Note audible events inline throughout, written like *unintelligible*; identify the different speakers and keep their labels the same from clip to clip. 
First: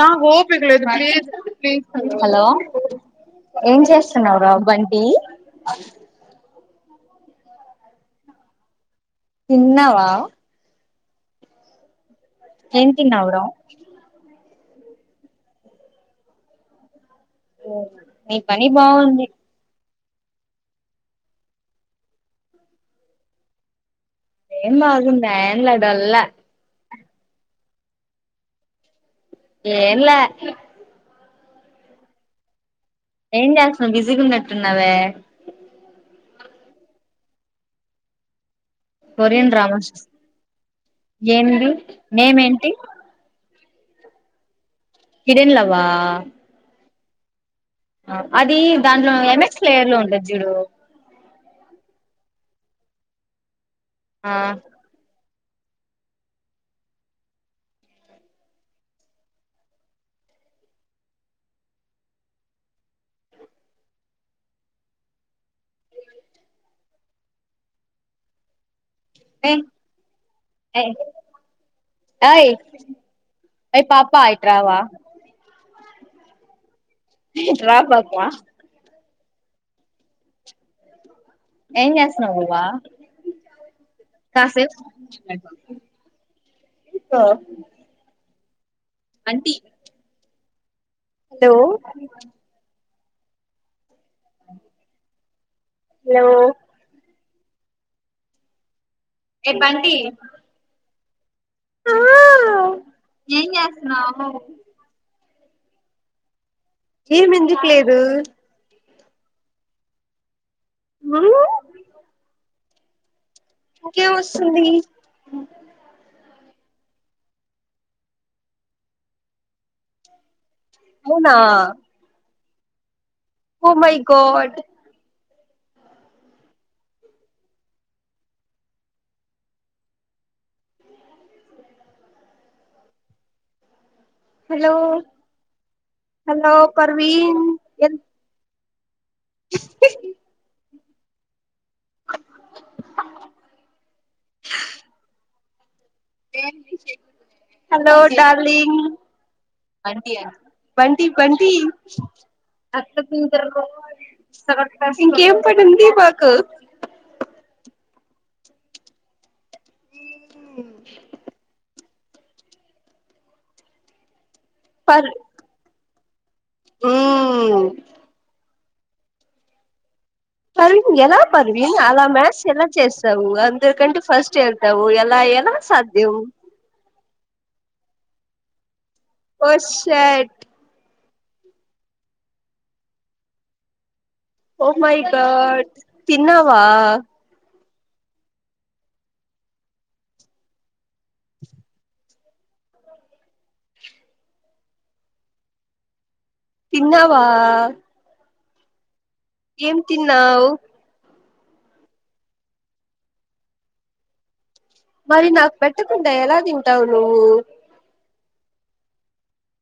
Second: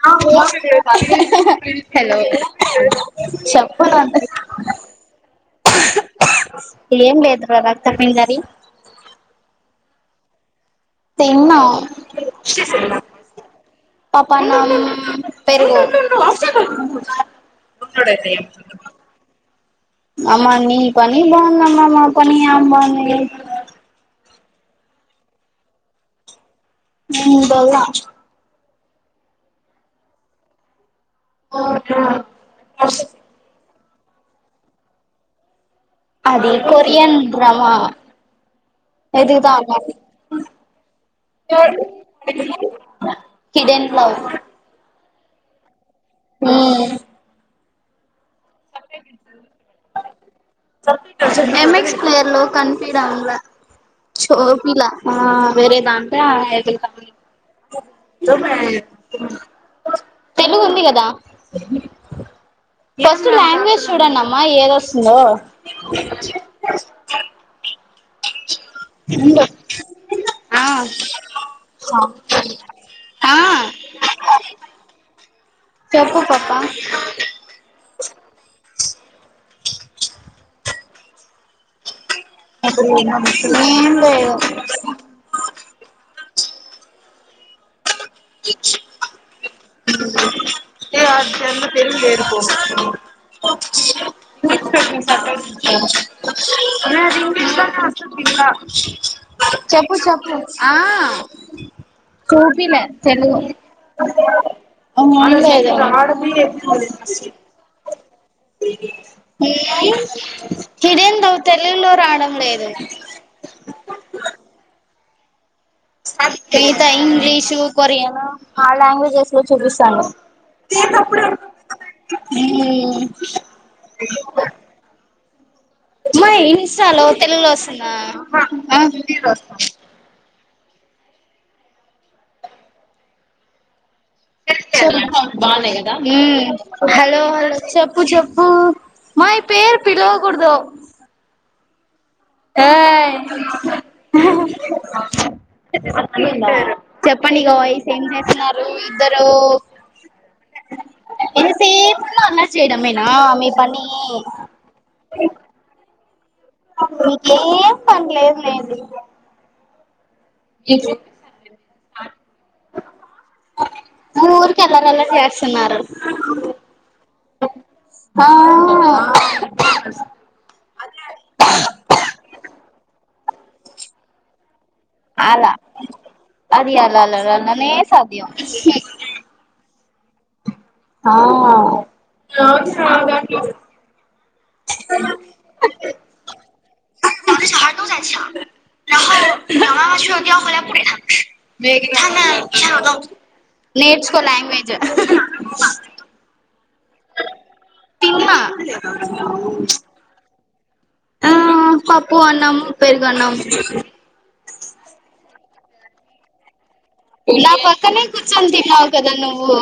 Speaker 1: నాకు ఓపిక లేదు ప్లీజ్ ప్లీజ్
Speaker 2: హలో
Speaker 1: ఏం
Speaker 2: చెప్పంత
Speaker 1: చేస్తున్నావురా బంటి
Speaker 2: ఇల్ ఏం లెధురా రక్త పింజరి
Speaker 1: తిన్నావా
Speaker 2: తిన్నా
Speaker 1: ఏం తిన్నావురా
Speaker 2: పాపాా నా ఉమ్ పెరుగు
Speaker 1: ఉ నీ పని బాగుంది
Speaker 2: అమ్మ నీ పని బాగు అమ్మా మా పని ఎమ్ బాంది
Speaker 1: ఎమ్ బగుంధా ఎమ్లె డోలా
Speaker 2: ఉమ్ డోలా
Speaker 1: ఎమ్లె
Speaker 2: ఓ ఆ
Speaker 1: ఏం చెస్ బిజగా ఉనాటు అనావే
Speaker 2: అదే కొరియన్ డ్రామా ఎది
Speaker 1: కొరియన్
Speaker 2: తా
Speaker 1: డ్రామాస్ ఏంది నేమ్ ఏంటి
Speaker 2: *unintelligible* హిడెన్ ప్లౌ
Speaker 1: హిడెన్ ప్లౌవా
Speaker 2: ఉమ్
Speaker 1: ఆ అది దాంట్లో ఏంస్ థియరీ ఉంటది చూడు.
Speaker 2: ఎం ఎక్స్ ప్లేర్ లో కన్ఫీడ్
Speaker 1: ఆ
Speaker 2: ఇండ్ల ఆ వేరే దాంట్లో అయితయ్ *unintelligible* చనువు ఉంది కదా? కి లాంగ్వేజ్ చూడండిమ్మా ఎడ్ వస్తుందో.
Speaker 1: ఎయ్
Speaker 2: ఆ
Speaker 1: ఎయ్ ఎయ్
Speaker 2: ఆ
Speaker 1: ఏ పాప ఇటు రావ
Speaker 2: చెప్పు పాప్ప
Speaker 1: ఇటుర పాప ఏం చేస్
Speaker 2: ఏం లెడ్
Speaker 1: కాసేపు *unintelligible*
Speaker 2: ఇ
Speaker 1: అంటీ
Speaker 2: ఏ అర్జెంట్ *unintelligible* *unintelligible*
Speaker 1: హలో ఏ
Speaker 2: *unintelligible*
Speaker 1: బంటి
Speaker 2: చెప్పు చెప్పు ఆ కుటిలే తెలుగు
Speaker 1: ఏం చేస్తున్నావు
Speaker 2: ఏం లేదు
Speaker 1: ఏం ఎందుకు లేదు
Speaker 2: హ ఇద్దెందో తెలుగులో రావడం లేదు
Speaker 1: ఒకే వస్తుంది
Speaker 2: ఈత ఇంగ్లీషు కొరియను ఆ లాంగ్వేజెస్ లో చూపిస్తాను
Speaker 1: అవునా
Speaker 2: ఉమ్
Speaker 1: ఓ మై గాడ్
Speaker 2: మా హింసలో తెలుగులో వస్తుంద?
Speaker 1: హలో హలో
Speaker 2: హలో
Speaker 1: పర్వీన్
Speaker 2: చెప్పు చెప్పు మై పేర్ పిలోవకుడదు. ఆయ్. చెప్పండి గయిస్
Speaker 1: హలో
Speaker 2: ఏం చేస్తున్నారు
Speaker 1: డార్లింగ్
Speaker 2: ఇద్దరు.
Speaker 1: బంటి బంటి
Speaker 2: ఏంత సేపు అల్లరి చేయడమేనా మీ పని.
Speaker 1: కుక్.
Speaker 2: మీకేం పనిలేదులేండి. ఇచు ఊరికే అల్లరి
Speaker 1: పర్
Speaker 2: అల్లరి చేస్తున్నారు.
Speaker 1: మ్మ్
Speaker 2: ఆహ్.
Speaker 1: పర్వీన్ ఎలా పర్వీన్ అలా మ్యాథ్స్ ఎలా చేస్. నువ్వు అందరికంటే ఫస్ట్ హేల్ప్. నువ్వు ఎలా ఎలా సాధ్యం.
Speaker 2: అన్ననే సాధ్యం.
Speaker 1: ఓ షేట్.
Speaker 2: ఆహ్ ఇప్పుడు అవసరమా దాంట్లో.
Speaker 1: ఓ మై గాడ్ తిన్నావా.
Speaker 2: నేర్చుకో లాంగ్వేజ్
Speaker 1: తిన్నావా.
Speaker 2: తిన్నా
Speaker 1: ఏం తిన్నావ్.
Speaker 2: ఆహ్ పప్పు, అన్నము, పెరుగు, అన్నము.
Speaker 1: మరి నాకు పెట్టకుండా ఎలా తిన్ టావు నువ్వు.
Speaker 2: నా పక్కనే కూర్చొని తిన్నావ్ కదా నువ్వు.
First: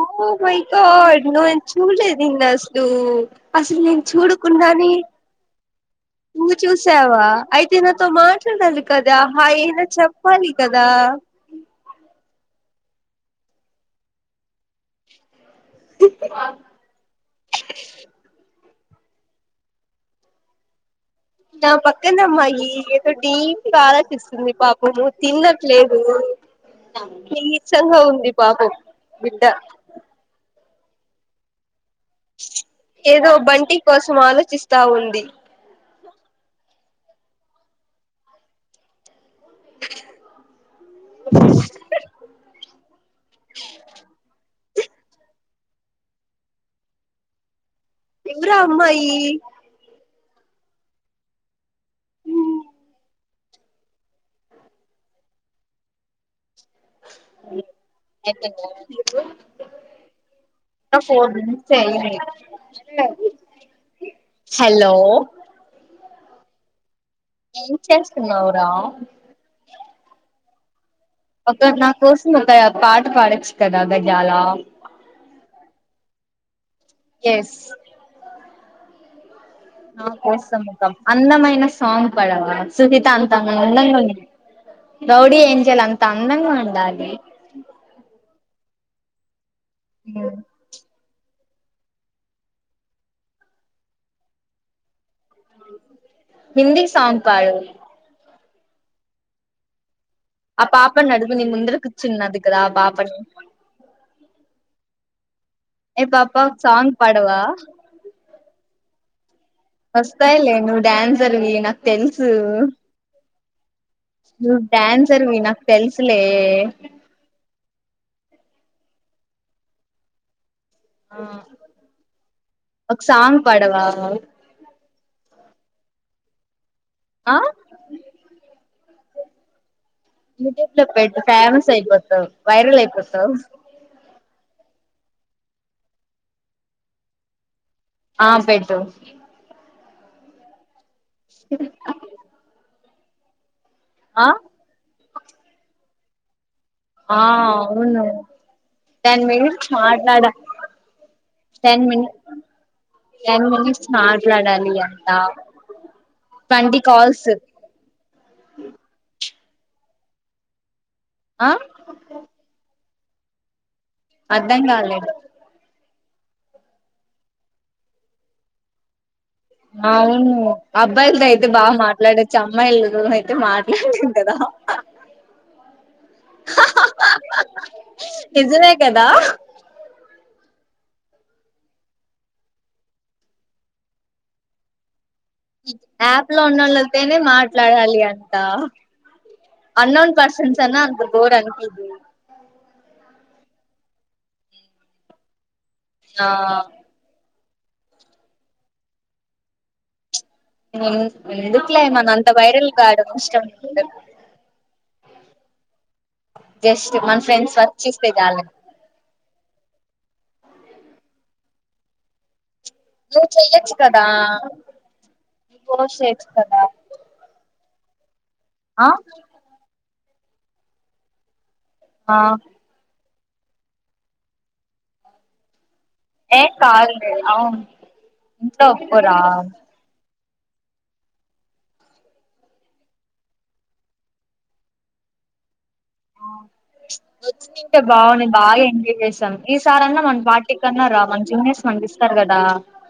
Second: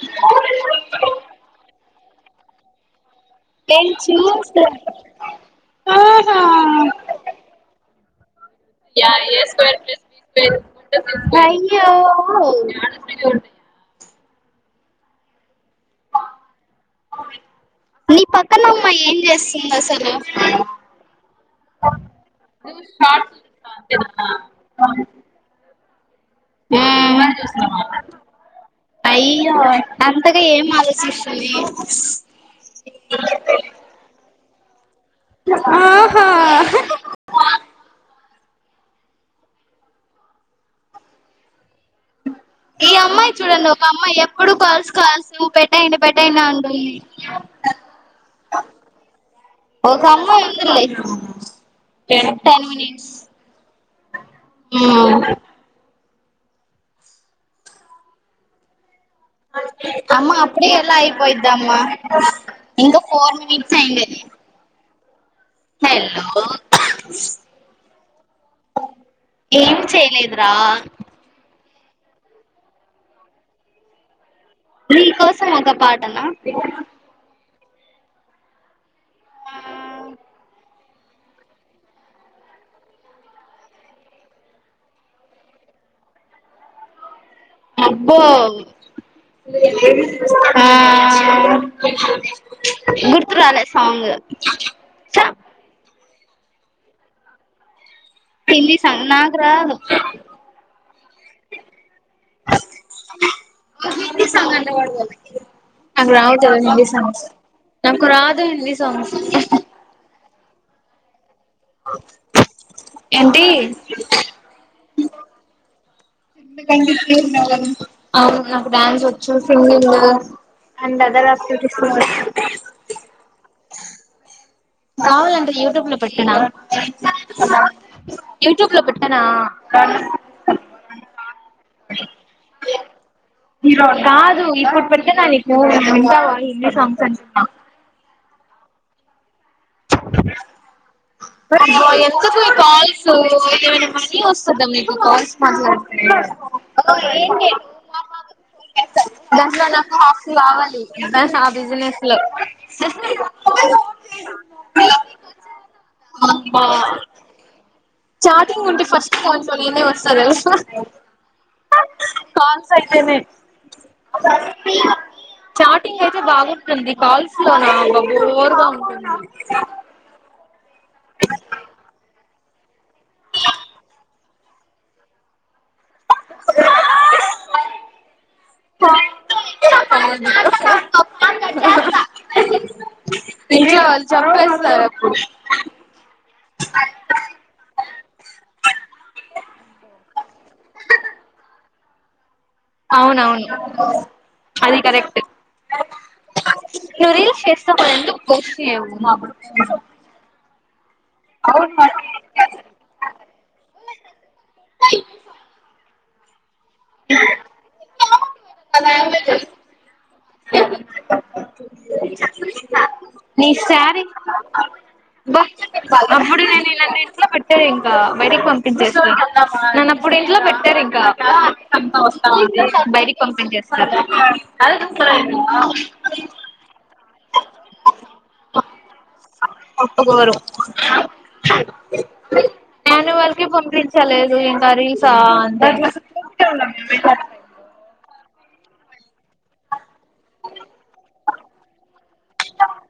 Speaker 1: Oh my god. చూడలేదు ఇంకా అసలు. అసలు నేను చూడకుండానే నువ్వు చూసావా అయితే నాకు. తౌ మార్చు.
Speaker 2: Yeah a square plus b square equal
Speaker 1: కదా
Speaker 2: టు సీ స్క్వేర్. ఓ మేడస్ మీదనే ఉంటాయా. నీ పక్క. పక్కనమ్మ ఏం చేస్తుంది అసలు.
Speaker 1: నా పక్కనమ్మాయి ఏదో డీప్ గా ఆలోచిస్తోంది పాపము తినట్లే. ఓయ్. కీచంగా ఉంది పాపం బిడ్డ.
Speaker 2: మాల శిషని
Speaker 1: ఏదో బంటి కోసం ఆలోచిస్త దావొల్లు ది *unintelligible*
Speaker 2: ఈ అమ్మాయి చూడండి ఒక అమ్మాయి ఎప్పుడు కాల్స్ కాల్స్ నువ్వు పెట్టేయండి పెట్టేయండి అంటుంది
Speaker 1: ఎవురా అమ్మాయి
Speaker 2: ఒక అమ్మాయితో ఉందిలే టెన్ -టెన్ మినిట్స్ మ్
Speaker 1: ఆ ఎక
Speaker 2: అమ్మా అప్పుడే ఎలా
Speaker 1: ఫోర్ మినిట్స్
Speaker 2: అయిపోయిద్దమ్మా
Speaker 1: అయింది
Speaker 2: ఇంకా ఫోర్ మినిట్సే అయ్యింది
Speaker 1: హలో
Speaker 2: బా అ
Speaker 1: ఏం చేస్తున్నావురా
Speaker 2: ఏం చేయలేదురా
Speaker 1: ఒక నా కోసం ఒక పాట పాడొచ్చు కదా గజాల
Speaker 2: నీ కోసం ఒక పాటనా
Speaker 1: ఎస్ నా కోసం ఒక అందమైన సాంగ్ పడవా సునీత అంత అందంగా ఉండాల రౌడీ ఏంజల్ అంత అందంగా ఉండాలి
Speaker 2: అబ్బో ఆ ఆ అ గుర్తురాలే సాంగు
Speaker 1: హిందీ సాంగ్ పాడు
Speaker 2: హిందీ సాంగ్ నాకు రాదు
Speaker 1: ఆ పాపని అడుగు నీ ముందర కూర్చున్నది కదా ఆ పాపనీ.
Speaker 2: నాకు రావు కదా హిందీ సాంగ్స్ నాకు రాదు హిందీ సాంగ్స్
Speaker 1: వస్తాయిలే నువ్ డ్యాన్స్ సరివి నాకు తెలుసు
Speaker 2: టి
Speaker 1: నువ్ డాన్సర్వి నాకు తెలుసులే
Speaker 2: అవును నాకు డాన్స్ వచ్చు సింగింగ్ అండ్ అదర్ ఆప్టివిటీస్
Speaker 1: వా
Speaker 2: కావాలంటె యూట్యూబ్ లో పెట్టనా
Speaker 1: ఆ
Speaker 2: యూట్యూబ్ లో పెట్టనా
Speaker 1: యూట్యూబ్ లో పెట్ ఫేమస్ అయిపోతావు్ వైరల్ అయిపోతావు్
Speaker 2: ఇప్పుడు పెట్టతే నాది ఫోన్ వింటావా హిందీ సాంగ్స్ ఏ
Speaker 1: ఆ పెట్టు
Speaker 2: ఎందుకు ఈ కాల్స్ సు ఏమన్నా మనీ
Speaker 1: ఆ
Speaker 2: వస్తదా మీకు కాల్స్ మాట్లాడి తే
Speaker 1: ఆ అవును టెన్
Speaker 2: దాంట్లో
Speaker 1: మినిట్స్ మాట్లాడాలి
Speaker 2: నాకు ఆ
Speaker 1: టెన్
Speaker 2: బిజినెస్
Speaker 1: మినిట్
Speaker 2: లో
Speaker 1: టెన్ మినిట్స్ మాట్లాడాలి ంట ట్వంటీ కల్స్
Speaker 2: చార్టింగ్ ఉంటే ఫస్ట్ ఫోన్ చోలీ న ఉస్తర
Speaker 1: ఆ
Speaker 2: కాల్స్ ఆ జెమే
Speaker 1: అర్ధం కాలే
Speaker 2: టింగ్ అయితే బాగుంటుంది కాల్స్ లోన అబ్బ బోరుగా ఉంటుంది
Speaker 1: అవును అబ్బాయిలతో అయితే బాగా మాట్లాడే చ్చు అమ్మాయిలు నువ్వు అయితే మాట్లాడినావ్ కదా
Speaker 2: ఉంటుంది
Speaker 1: ఏ నిజమే కదా
Speaker 2: ఇంట్లో వాళ్లు చంపేస్తారు అప్పుడు
Speaker 1: యాప్ లో ఉన్నళ్ళతోనే మాట్లాడాలి అంట అన్నోన్ పర్సన్స్ అన్నా అంత బోర్ అనిపించ్
Speaker 2: అవునవును అది కరెక్ట్
Speaker 1: ఆ
Speaker 2: నువ్ రీల్స్ చెస్ ఎందుకు పోస్ట్ చెయ్యవు మాకు
Speaker 1: ఎందుకులే మనం అంత వైరల్ కావడం ఇష్టం ఉండదు జస్ట్ మన ఫ్రెండ్స్ వరకు చుస్తే చాలు
Speaker 2: అ
Speaker 1: నువ్వు
Speaker 2: నీ
Speaker 1: చెయ్యొచ్చు
Speaker 2: సారి
Speaker 1: కదా పోస్ట్ చేయొచ్చు
Speaker 2: అప్పుడు
Speaker 1: కదా
Speaker 2: నేను ఇంట్లో పెట్ సరే ఇంకా బయటికి
Speaker 1: ఆ
Speaker 2: పంపించేస్తారు నన్నప్ ఇప్పుడు ఇంట్లో పెట్టారు ఇంకా
Speaker 1: ఆ
Speaker 2: *unintelligible* *unintelligible*
Speaker 1: ఏమ్ కా *unintelligible* అవును ఇంట్లో ఓప్పుకోరా
Speaker 2: ఒప్పకోరు నను వల్కి పంపించలేదు. ఇంకా రీల్సా అ
Speaker 1: వచ్చి తింటే బాగు బాగా ఎంజాయ్ చేసాం. ఈ సారి అన్న మన పార్టీ కన్నా రా మన చికాగానే మంచి గానే స్పందిస్తారు. కదా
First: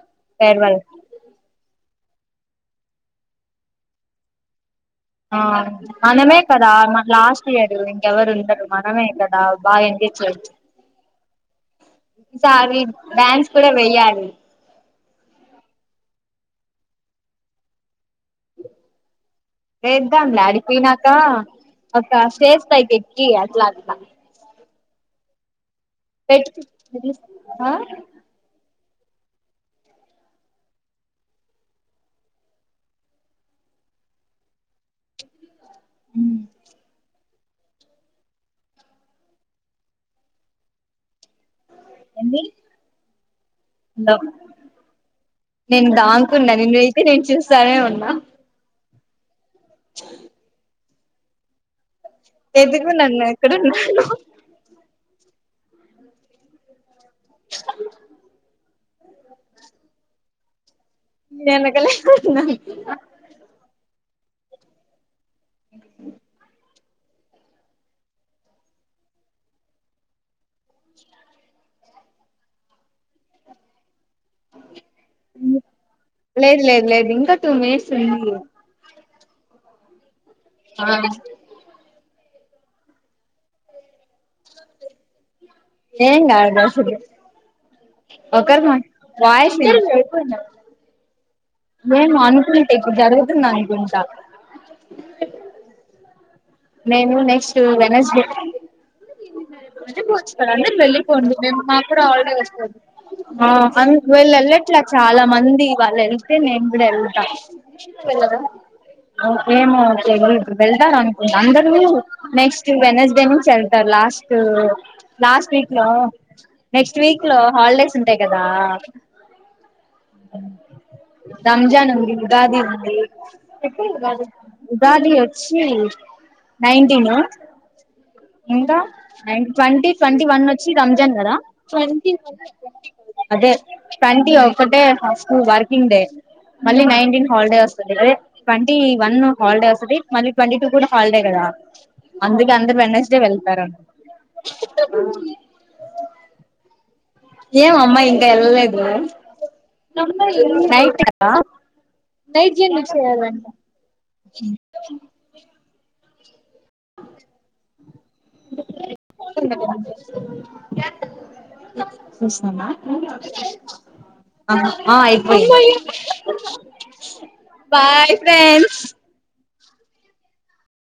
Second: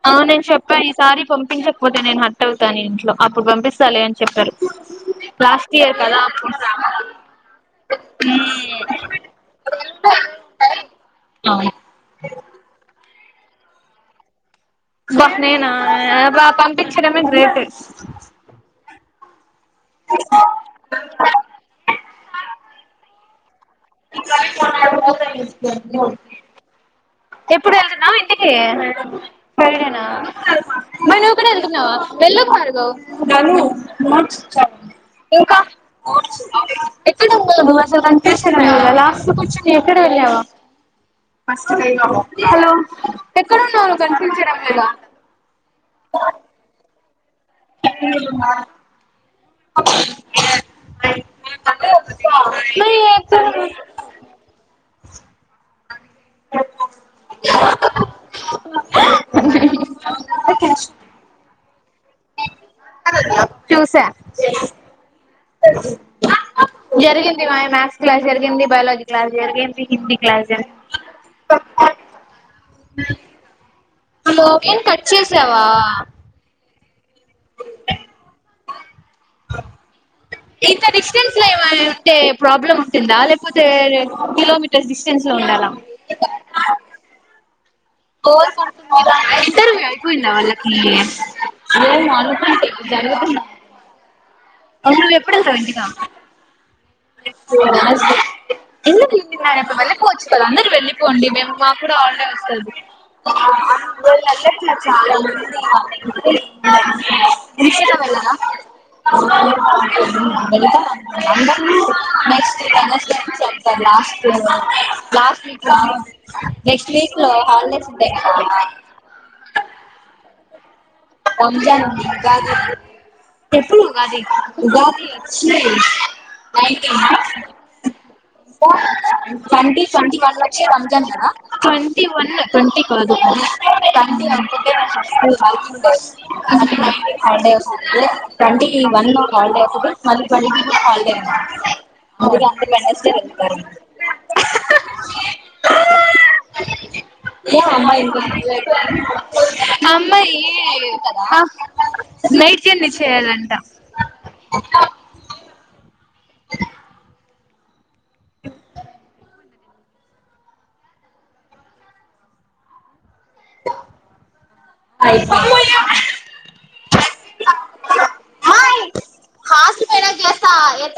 Speaker 2: అవునే చెప్పా
Speaker 1: ఫేర్వెల్
Speaker 2: ఈసారి పంపించకపోతే నేను హాట్ అవుతాను ఇంట్లో అప్పుడు పంపిస్తాలే అని చెప్పారు
Speaker 1: ఆ
Speaker 2: లాస్ట్ ఇయర్
Speaker 1: మనమే
Speaker 2: అప్పుడు
Speaker 1: కదా లాస్ట్ ఇయర్ ఇంకెవ్వారు ఉండరు. మనమే కదా బాగా ఎంజేజ్ చేయెచ్చు
Speaker 2: అవును
Speaker 1: ఈసారి డ్యాన్స్ కూడా వెయాలి.
Speaker 2: బా నేనా బా పంపించడమే గ్రేట్
Speaker 1: వేద్దామ్ లే అడిపోయినాక ఒక స్టేజ్ పైకి ఎక్కి ఈ అట్లా అను
Speaker 2: *unintelligible*
Speaker 1: *unintelligible*
Speaker 2: ఎప్పుడు వెళ్తున్నావు ఇంటికి సరేనా మరి నువ్వు కూడా వెళ్తున్నావా *unintelligible* ఇంకా
Speaker 1: ఉమ్,
Speaker 2: *unintelligible*
Speaker 1: ఏంది
Speaker 2: హలో ఎక్కడన్నావ్ నువ్వు
Speaker 1: హలో
Speaker 2: కనిపించడం లేదు
Speaker 1: నేను దాంకున్నా నేను *unintelligible* మీరే ఏమ్ చేస్తున్నారు సరే ఉన్నా చా
Speaker 2: *unintelligible*
Speaker 1: ఎందుకు నన్ను ఎక్కడ ఉన్నాను
Speaker 2: అ
Speaker 1: కళ్యాణ
Speaker 2: చూసా *inaudible* జరిగింది, మాన్, మ్యాథ్స్ క్లాస్ జరిగింది, బయలజి లజీ క్లాస్ జరిగింది, హిందీ క్లాస్, జరి. అ లోకేన్ కట్, చేసావా.
Speaker 1: లేదు లేదు లేదు ఇంకా, టూ మినిట్స్, ఉంది.
Speaker 2: ఇంత,
Speaker 1: ఆ
Speaker 2: డిస్టెన్స్ ఎమాయ. అంతే ప్రాబ్లమ్ వొచ్చిందా లేపోతే కిలోమీటర్, డిస్టెన్స్. లో
Speaker 1: ఎగాదు.
Speaker 2: ఇంరవ్యూ అయిపోయిందా, వాళ్ళకి యస్.
Speaker 1: మేం అనుకుంటే, ఇప్పుడు జరుగుతుంది అనుకుంటా.
Speaker 2: అ నువ్వు ఎప్పుడెల్తావు ఇంటికా.
Speaker 1: నేను, నెక్స్ట్, వెనస్ డే.
Speaker 2: వెళ్ళిపోవచ్చు కదా, అందరు వెళ్ళిపోండి, మేము మాకు కూడా ఆల్డే వస్తది.
Speaker 1: ఆ అన్ వీళ్ళు వెళ్ళట్లా చాలా మంది వాళ్ళు వెళ్తే నేను కూడా వెళ్తా వెళ్ళదా ఏమో తెలీదు వెళ్తారు అనుకుంటా అందరూ నెక్స్ట్ వెనడ్స్ డే నుంచి చేల్. లో
Speaker 2: నెక్స్ట్ వీక్ లో, హాలిడేస్ ఉంటాయి కదా.
Speaker 1: రంజాన్
Speaker 2: పజానుడి
Speaker 1: ఉంది
Speaker 2: ఉగాది
Speaker 1: ఉంది
Speaker 2: ఎప్పుడు, ఉగాది ఉగాది వచ్చి నైటీన్.
Speaker 1: నైన్టీన్ ఇంకా అండ్
Speaker 2: ట్వంటీ ట్వంట వన్ వచ్చి రంజాన్ కదా twenty
Speaker 1: twenty
Speaker 2: one twenty
Speaker 1: twenty
Speaker 2: కాదు.
Speaker 1: అదే ట్వంటీ ఒకటే ఫస్ట్ వర్కింగ్ డే మళ్ళీ నైన్టీన్ హాలిడే వస్తది అదే ట్వంటీ వన్ హాలిడే వస్తది మళ్ళీ ట్వంటీ టూ కూడా హాలిడే
Speaker 2: *unintelligible*
Speaker 1: వెళ్తార.
Speaker 2: అమ్మ యె
Speaker 1: నైట్ కదా
Speaker 2: నైట్ జర్నీ, సెయాలంట.
Speaker 1: *inaudible*
Speaker 2: అయిపోయింది
Speaker 1: బాయ్ ఫ్రెండ్స్.
Speaker 2: హాస్టల్ పోయినక జెస్తా.